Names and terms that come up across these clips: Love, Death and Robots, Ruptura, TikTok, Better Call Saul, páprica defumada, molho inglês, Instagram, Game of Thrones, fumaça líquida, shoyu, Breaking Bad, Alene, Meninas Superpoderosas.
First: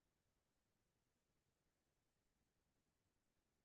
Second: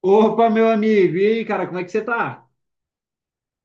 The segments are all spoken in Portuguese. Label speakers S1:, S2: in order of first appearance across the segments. S1: Opa, meu amigo, e aí, cara, como é que você tá?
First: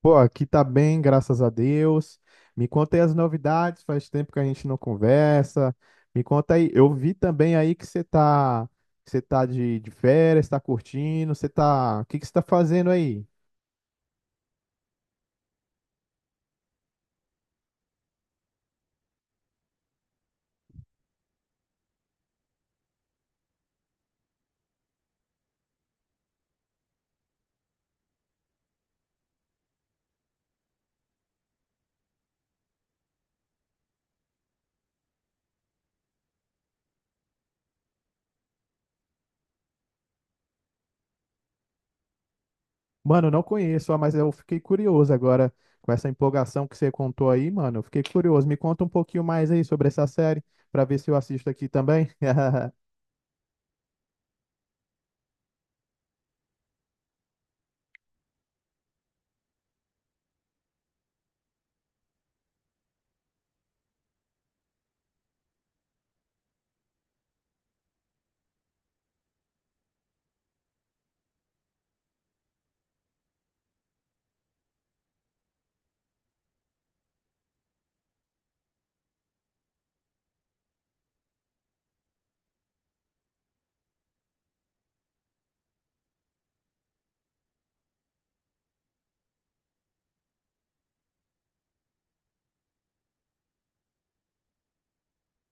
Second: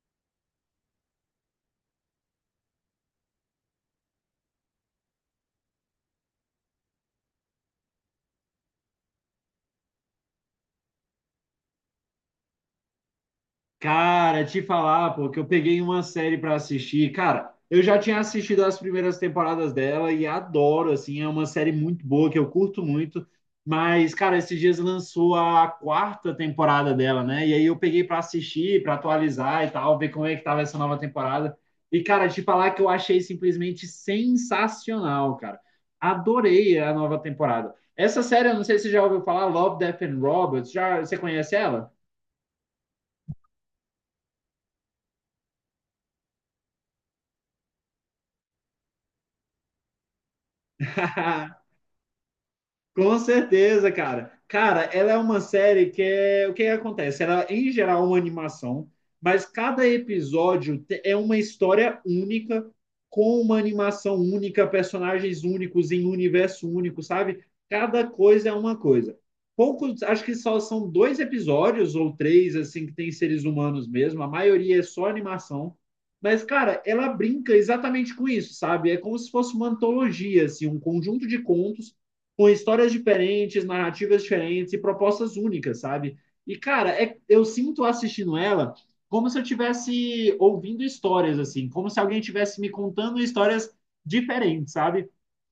S2: Pô, aqui tá bem, graças a Deus. Me conta aí as novidades, faz tempo que a gente não conversa. Me conta aí, eu vi também aí que você tá, que você tá de férias, tá curtindo, você tá, o que que você tá fazendo aí?
S1: Cara, te falar, pô, que eu peguei uma série pra assistir. Cara, eu já tinha assistido as primeiras temporadas dela e adoro, assim, é uma série muito boa que eu curto muito. Mas, cara, esses dias lançou a quarta temporada dela, né? E aí eu peguei pra assistir, pra atualizar e tal, ver como é que tava essa nova temporada. E, cara, te falar que eu achei simplesmente sensacional, cara. Adorei a nova temporada. Essa série, eu não sei se você já ouviu falar, Love, Death and Robots. Já, você conhece ela?
S2: Mano, eu não conheço, ah, mas eu fiquei curioso agora com essa empolgação que você contou aí, mano. Eu fiquei curioso. Me conta um pouquinho mais aí sobre essa série, pra ver se eu assisto aqui também.
S1: Com certeza, cara. Cara, ela é uma série que é o que que acontece? Ela, em geral, é uma animação, mas cada episódio é uma história única, com uma animação única, personagens únicos em um universo único, sabe? Cada coisa é uma coisa. Poucos, acho que só são dois episódios ou três, assim, que tem seres humanos mesmo. A maioria é só animação. Mas, cara, ela brinca exatamente com isso, sabe? É como se fosse uma antologia, assim, um conjunto de contos com histórias diferentes, narrativas diferentes e propostas únicas, sabe? E, cara, é, eu sinto assistindo ela como se eu estivesse ouvindo histórias, assim, como se alguém tivesse me contando histórias diferentes, sabe?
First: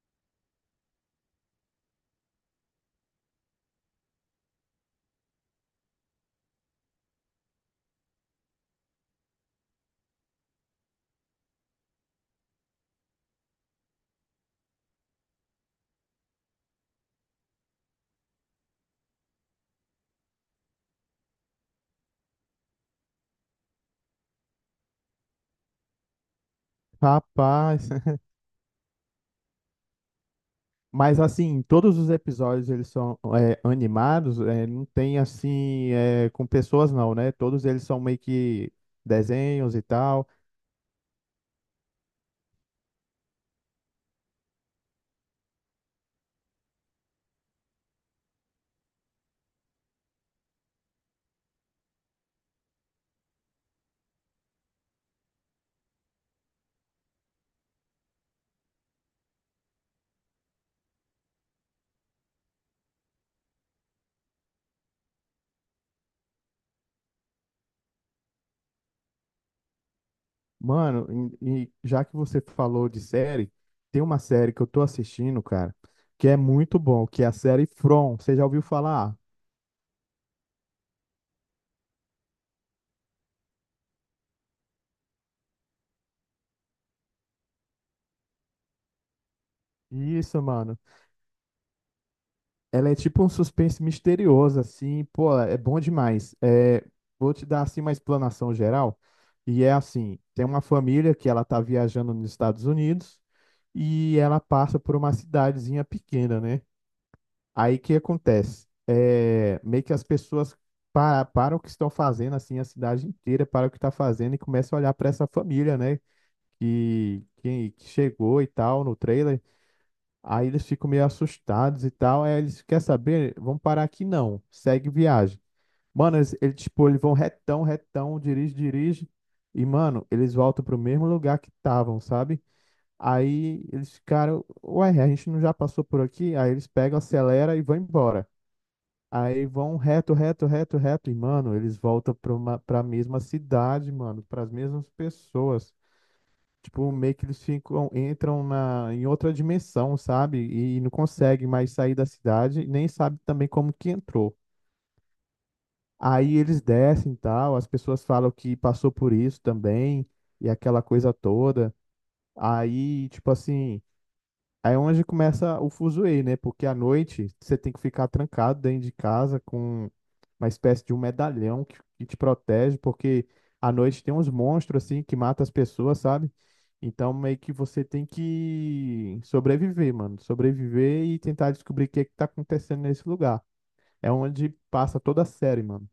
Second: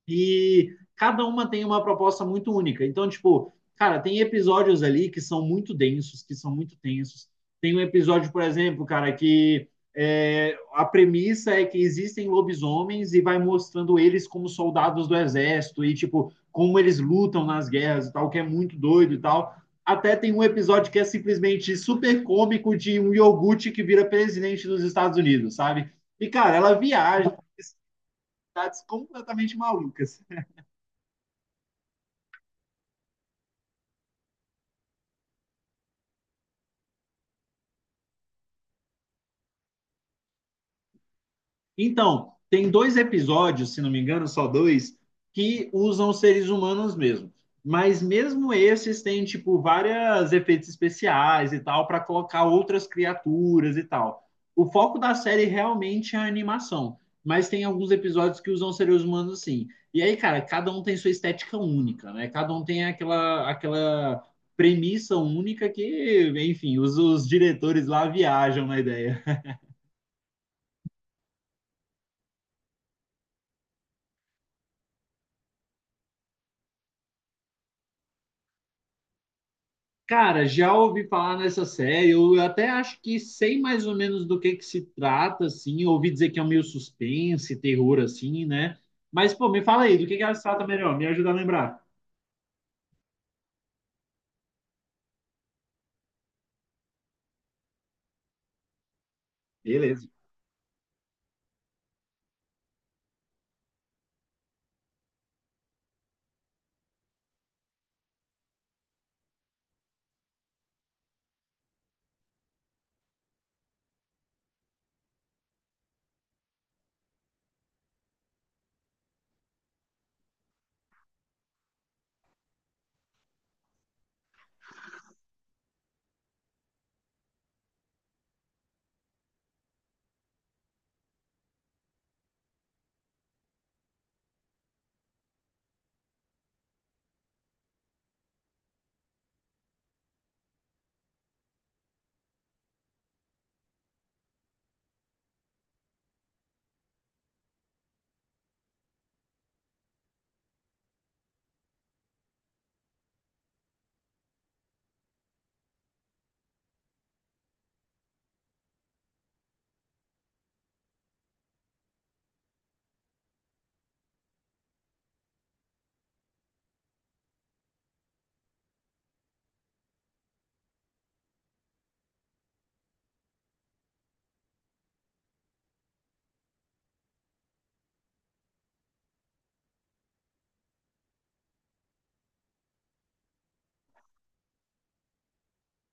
S1: E cada uma tem uma proposta muito única. Então, tipo, cara, tem episódios ali que são muito densos, que são muito tensos. Tem um episódio, por exemplo, cara, que é, a premissa é que existem lobisomens e vai mostrando eles como soldados do exército e, tipo, como eles lutam nas guerras e tal, que é muito doido e tal. Até tem um episódio que é simplesmente super cômico de um iogurte que vira presidente dos Estados Unidos, sabe? E, cara, ela viaja, em
S2: Rapaz.
S1: cidades completamente malucas.
S2: Mas assim, todos os episódios eles são animados, não tem assim com pessoas não, né? Todos eles são meio que desenhos e tal.
S1: Então, tem dois episódios, se não me engano, só dois, que usam seres humanos mesmo. Mas mesmo esses têm, tipo, vários efeitos especiais e tal, para colocar outras criaturas e tal. O foco da série realmente é a animação. Mas tem alguns episódios que usam seres humanos sim. E aí, cara, cada um tem sua estética única, né? Cada um tem aquela, aquela premissa única que, enfim, os diretores lá viajam na ideia.
S2: Mano, e já que você falou de série, tem uma série que eu tô assistindo, cara, que é muito bom, que é a série From. Você já ouviu falar?
S1: Cara, já ouvi falar nessa série, eu até acho que sei mais ou menos do que se trata, assim, eu ouvi dizer que é um meio suspense, terror, assim, né? Mas, pô, me fala aí, do que ela
S2: Isso,
S1: se trata
S2: mano.
S1: melhor, me ajuda a lembrar.
S2: Ela é tipo um suspense misterioso, assim, pô, é bom demais. É, vou te dar, assim, uma explanação geral. E é
S1: Beleza.
S2: assim, tem uma família que ela tá viajando nos Estados Unidos e ela passa por uma cidadezinha pequena, né? Aí o que acontece? É, meio que as pessoas param o que estão fazendo, assim, a cidade inteira para o que está fazendo e começam a olhar para essa família, né? Que chegou e tal no trailer. Aí eles ficam meio assustados e tal. Aí eles, quer saber? Vamos parar aqui não. Segue viagem. Mano, eles, tipo, eles vão retão, retão, dirige, dirige. E, mano, eles voltam pro mesmo lugar que estavam, sabe? Aí eles ficaram, ué, a gente não já passou por aqui? Aí eles pegam, acelera e vão embora. Aí vão reto, reto, reto, reto. E, mano, eles voltam pra mesma cidade, mano, pras mesmas pessoas. Tipo, meio que eles ficam, em outra dimensão, sabe? E não conseguem mais sair da cidade, nem sabe também como que entrou. Aí eles descem e tal, as pessoas falam que passou por isso também, e aquela coisa toda. Aí, tipo assim, aí é onde começa o fuzuê, né? Porque à noite você tem que ficar trancado dentro de casa com uma espécie de um medalhão que te protege, porque à noite tem uns monstros assim que matam as pessoas, sabe? Então meio que você tem que sobreviver, mano. Sobreviver e tentar descobrir o que é que tá acontecendo nesse lugar. É onde passa toda a série, mano.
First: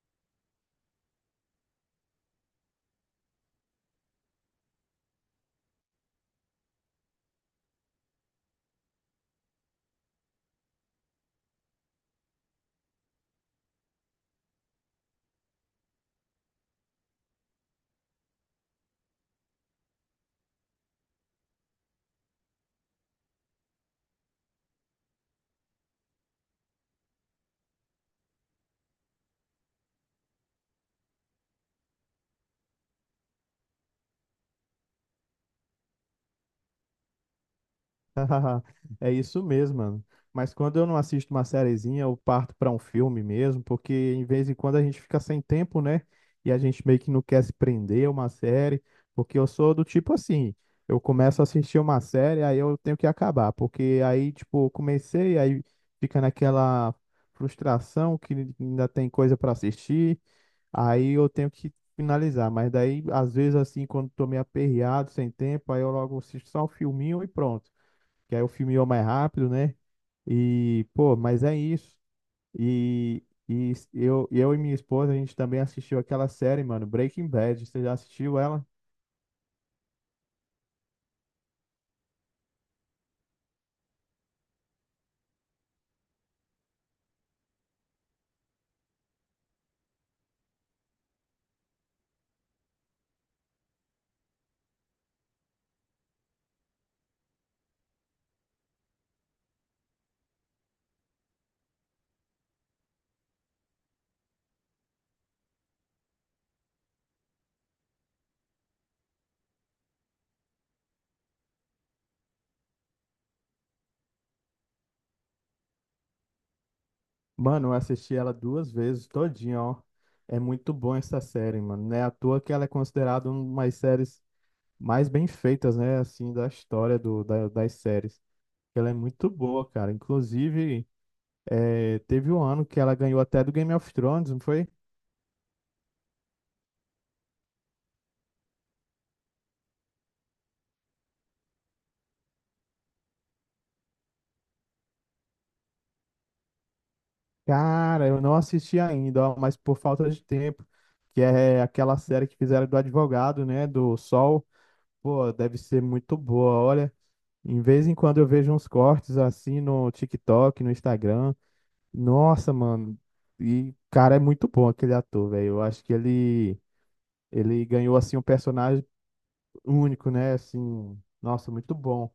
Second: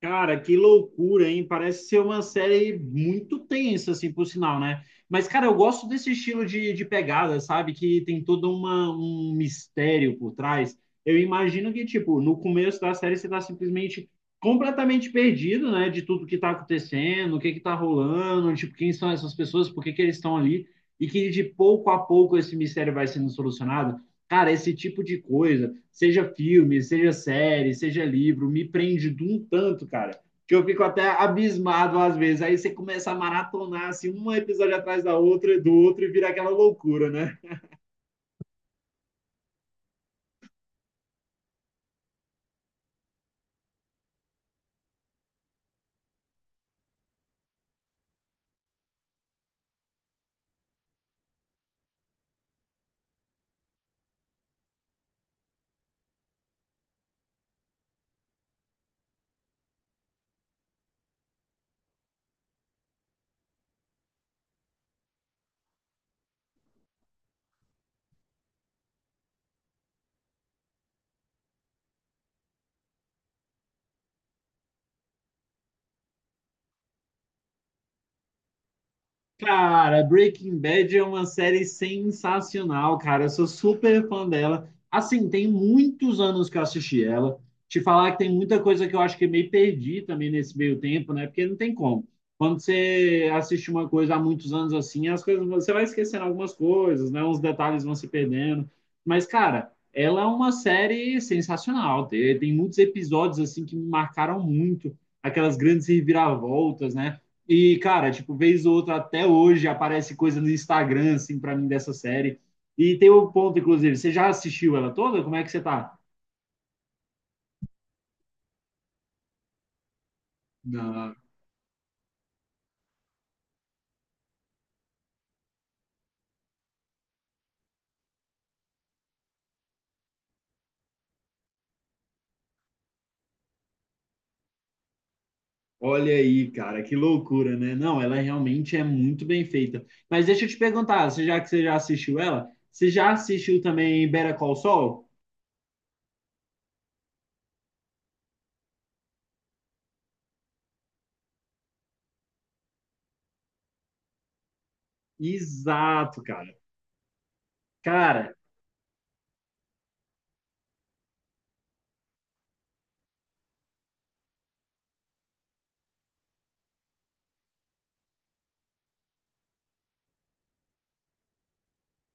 S1: Cara, que loucura, hein? Parece ser uma série muito tensa, assim, por sinal, né? Mas, cara, eu gosto desse estilo de pegada, sabe? Que tem todo uma, um mistério por trás. Eu imagino que, tipo, no começo da série você tá simplesmente completamente perdido, né? De tudo que tá acontecendo, o que que tá rolando, tipo, quem são essas pessoas, por que que eles estão ali. E que de pouco a pouco esse mistério vai sendo solucionado. Cara, esse tipo de coisa, seja filme, seja série, seja livro, me prende de um tanto, cara, que eu fico até abismado às vezes. Aí você começa a maratonar assim, um episódio atrás da outra, do outro, e vira aquela loucura, né?
S2: É isso mesmo, mano. Mas quando eu não assisto uma sériezinha, eu parto pra um filme mesmo, porque em vez em quando a gente fica sem tempo, né? E a gente meio que não quer se prender a uma série, porque eu sou do tipo assim, eu começo a assistir uma série, aí eu tenho que acabar, porque aí, tipo, eu comecei, aí fica naquela frustração que ainda tem coisa pra assistir, aí eu tenho que finalizar. Mas daí, às vezes, assim, quando tô meio aperreado, sem tempo, aí eu logo assisto só um filminho e pronto, que aí o filme ia mais rápido, né? E, pô, mas é isso. E eu e minha esposa, a gente também assistiu aquela série, mano, Breaking Bad. Você já assistiu ela?
S1: Cara, Breaking Bad é uma série sensacional, cara. Eu sou super fã dela. Assim, tem muitos anos que eu assisti ela. Te falar que tem muita coisa que eu acho que meio perdi também nesse meio tempo, né? Porque não tem como. Quando você assiste uma coisa há muitos anos assim, as coisas, você vai esquecendo algumas coisas, né? Uns detalhes vão se perdendo. Mas, cara, ela é uma série sensacional. Tem muitos episódios assim que me marcaram muito, aquelas grandes reviravoltas, né? E, cara, tipo, vez ou outra, até hoje, aparece coisa no Instagram, assim, pra mim, dessa série. E tem um ponto, inclusive, você já assistiu ela toda? Como é que você tá?
S2: Mano, eu assisti ela duas vezes, todinha, ó. É muito bom
S1: Não.
S2: essa série, mano. Não é à toa que ela é considerada uma das séries mais bem feitas, né? Assim, da história das séries. Ela é muito boa, cara. Inclusive, teve um ano que ela ganhou até do Game of Thrones, não foi?
S1: Olha aí, cara, que loucura, né? Não, ela realmente é muito bem feita. Mas deixa eu te perguntar, você já que você já assistiu ela, você já assistiu também Better Call Saul?
S2: Cara, eu não assisti ainda, ó, mas por falta de tempo, que é aquela série que fizeram do advogado, né, do Sol. Pô, deve ser muito
S1: Exato, cara.
S2: boa, olha. Em vez em quando eu
S1: Cara,
S2: vejo uns cortes assim no TikTok, no Instagram. Nossa, mano. E cara, é muito bom aquele ator, velho. Eu acho que ele ganhou assim um personagem único, né? Assim, nossa, muito bom.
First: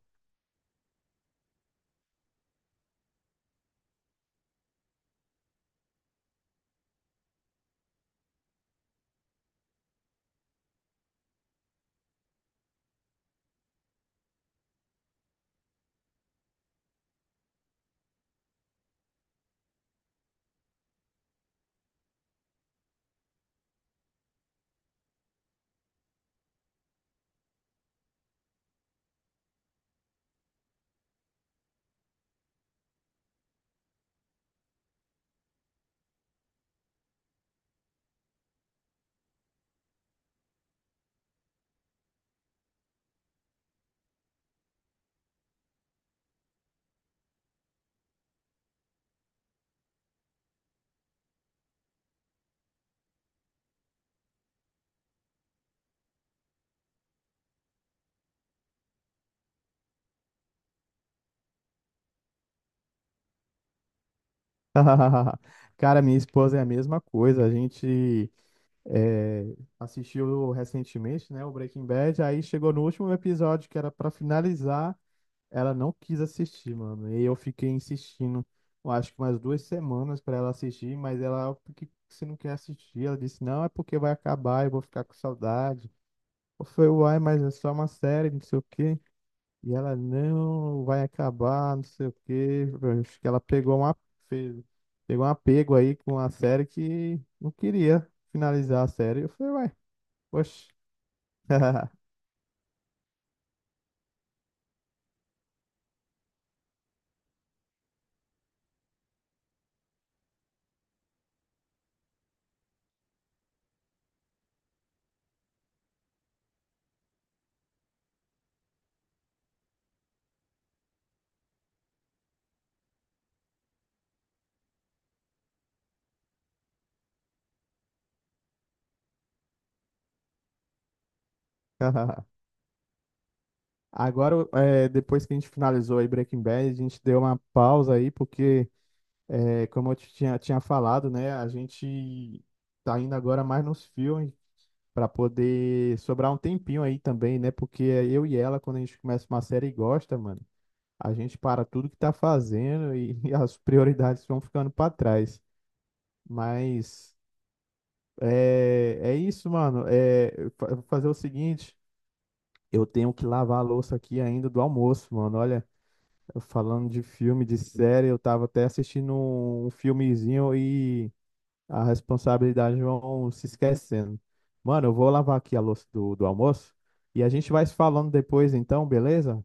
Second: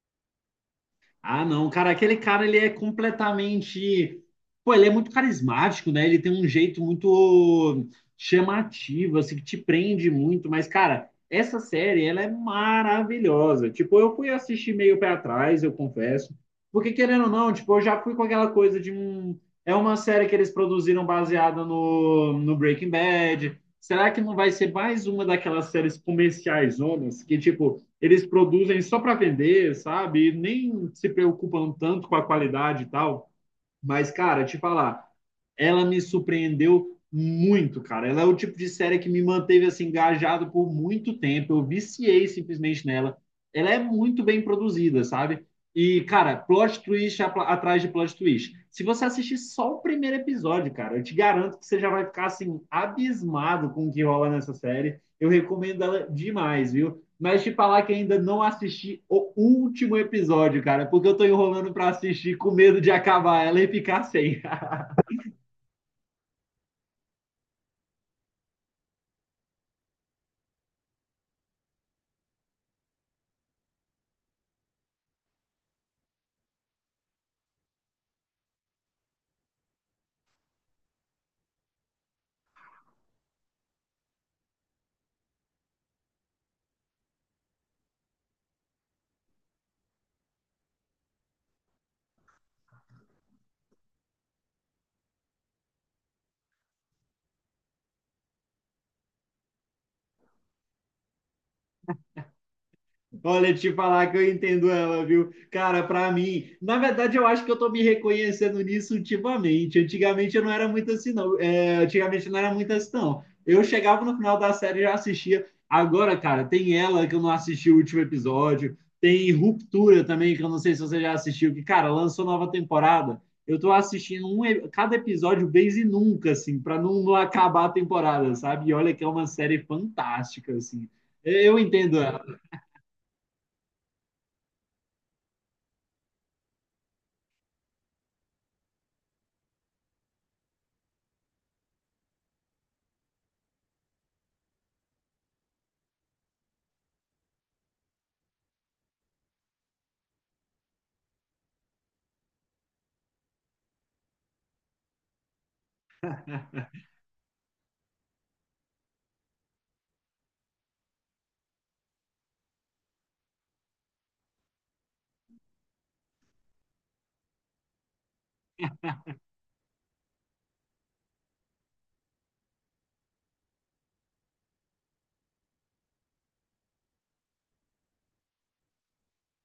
S1: ah, não, cara, aquele cara ele é completamente. Pô, ele é muito carismático, né? Ele tem um jeito muito chamativo, assim, que te prende muito. Mas, cara, essa série, ela é maravilhosa. Tipo, eu fui assistir meio pé atrás, eu confesso. Porque, querendo ou não, tipo, eu já fui com aquela coisa de um. É uma série que eles produziram baseada no Breaking Bad. Será que não vai ser mais uma daquelas séries comerciais, zonas, que, tipo eles produzem só para vender, sabe? E nem se preocupam tanto com a qualidade e tal. Mas, cara, te falar, ela me surpreendeu muito, cara. Ela é o tipo de série que me manteve assim engajado por muito tempo. Eu viciei simplesmente nela. Ela é muito bem produzida, sabe? E, cara, atrás de plot twist. Se você assistir só o primeiro episódio, cara, eu te garanto que você já vai ficar, assim, abismado com o que rola nessa série. Eu recomendo ela demais, viu? Mas te falar que ainda não assisti o último episódio, cara, porque eu tô enrolando pra assistir com medo de acabar ela e ficar sem.
S2: Cara, minha esposa é a mesma coisa. A gente assistiu recentemente, né, o Breaking Bad. Aí chegou no último episódio que era pra finalizar, ela não quis assistir, mano. E eu fiquei insistindo, eu acho que umas duas semanas pra ela assistir, mas ela, "Ah, por que você não quer assistir? Ela disse, não, é porque vai acabar, eu vou ficar com saudade." Eu falei, uai, mas é só uma série, não sei o quê. E ela não vai acabar, não sei o quê. Acho que ela pegou uma, fez- pegou um apego aí com a série que não queria finalizar a série. Eu falei, ué, poxa.
S1: Olha, te falar que eu entendo ela, viu? Cara, pra mim, na verdade, eu acho que eu tô me reconhecendo nisso ultimamente. Antigamente eu não era muito assim, não. É, antigamente eu não era muito assim, não. Eu chegava no final da série e já assistia. Agora, cara, tem ela que eu não assisti o último episódio. Tem Ruptura também, que eu não sei se você já assistiu, que, cara, lançou nova temporada. Eu tô assistindo um, cada episódio vez e nunca, assim, pra não, não acabar a temporada, sabe? E olha que é uma série fantástica, assim. Eu entendo ela.
S2: Agora, é, depois que a gente finalizou aí Breaking Bad, a gente deu uma pausa aí, porque, é, como eu te tinha falado, né, a gente tá indo agora mais nos filmes para poder sobrar um tempinho aí também, né, porque é eu e ela, quando a gente começa uma série, gosta, mano. A gente para tudo que tá fazendo e, e as prioridades vão ficando para trás. Mas é, é isso, mano. É, eu vou fazer o seguinte: eu tenho que lavar a louça aqui ainda do almoço, mano. Olha, eu falando de filme, de série, eu tava até assistindo um, um filmezinho e a responsabilidade vão se esquecendo. Mano, eu vou lavar aqui a louça do almoço e a gente vai se falando depois, então, beleza?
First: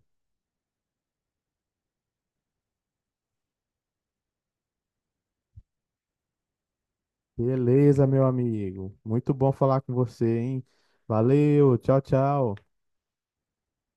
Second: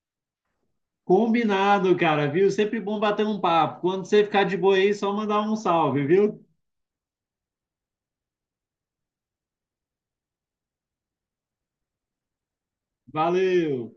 S1: Combinado, cara, viu? Sempre bom bater um papo. Quando você ficar de boa aí, só mandar um salve, viu?
S2: Beleza, meu amigo. Muito bom falar com você, hein? Valeu, tchau, tchau.
S1: Valeu!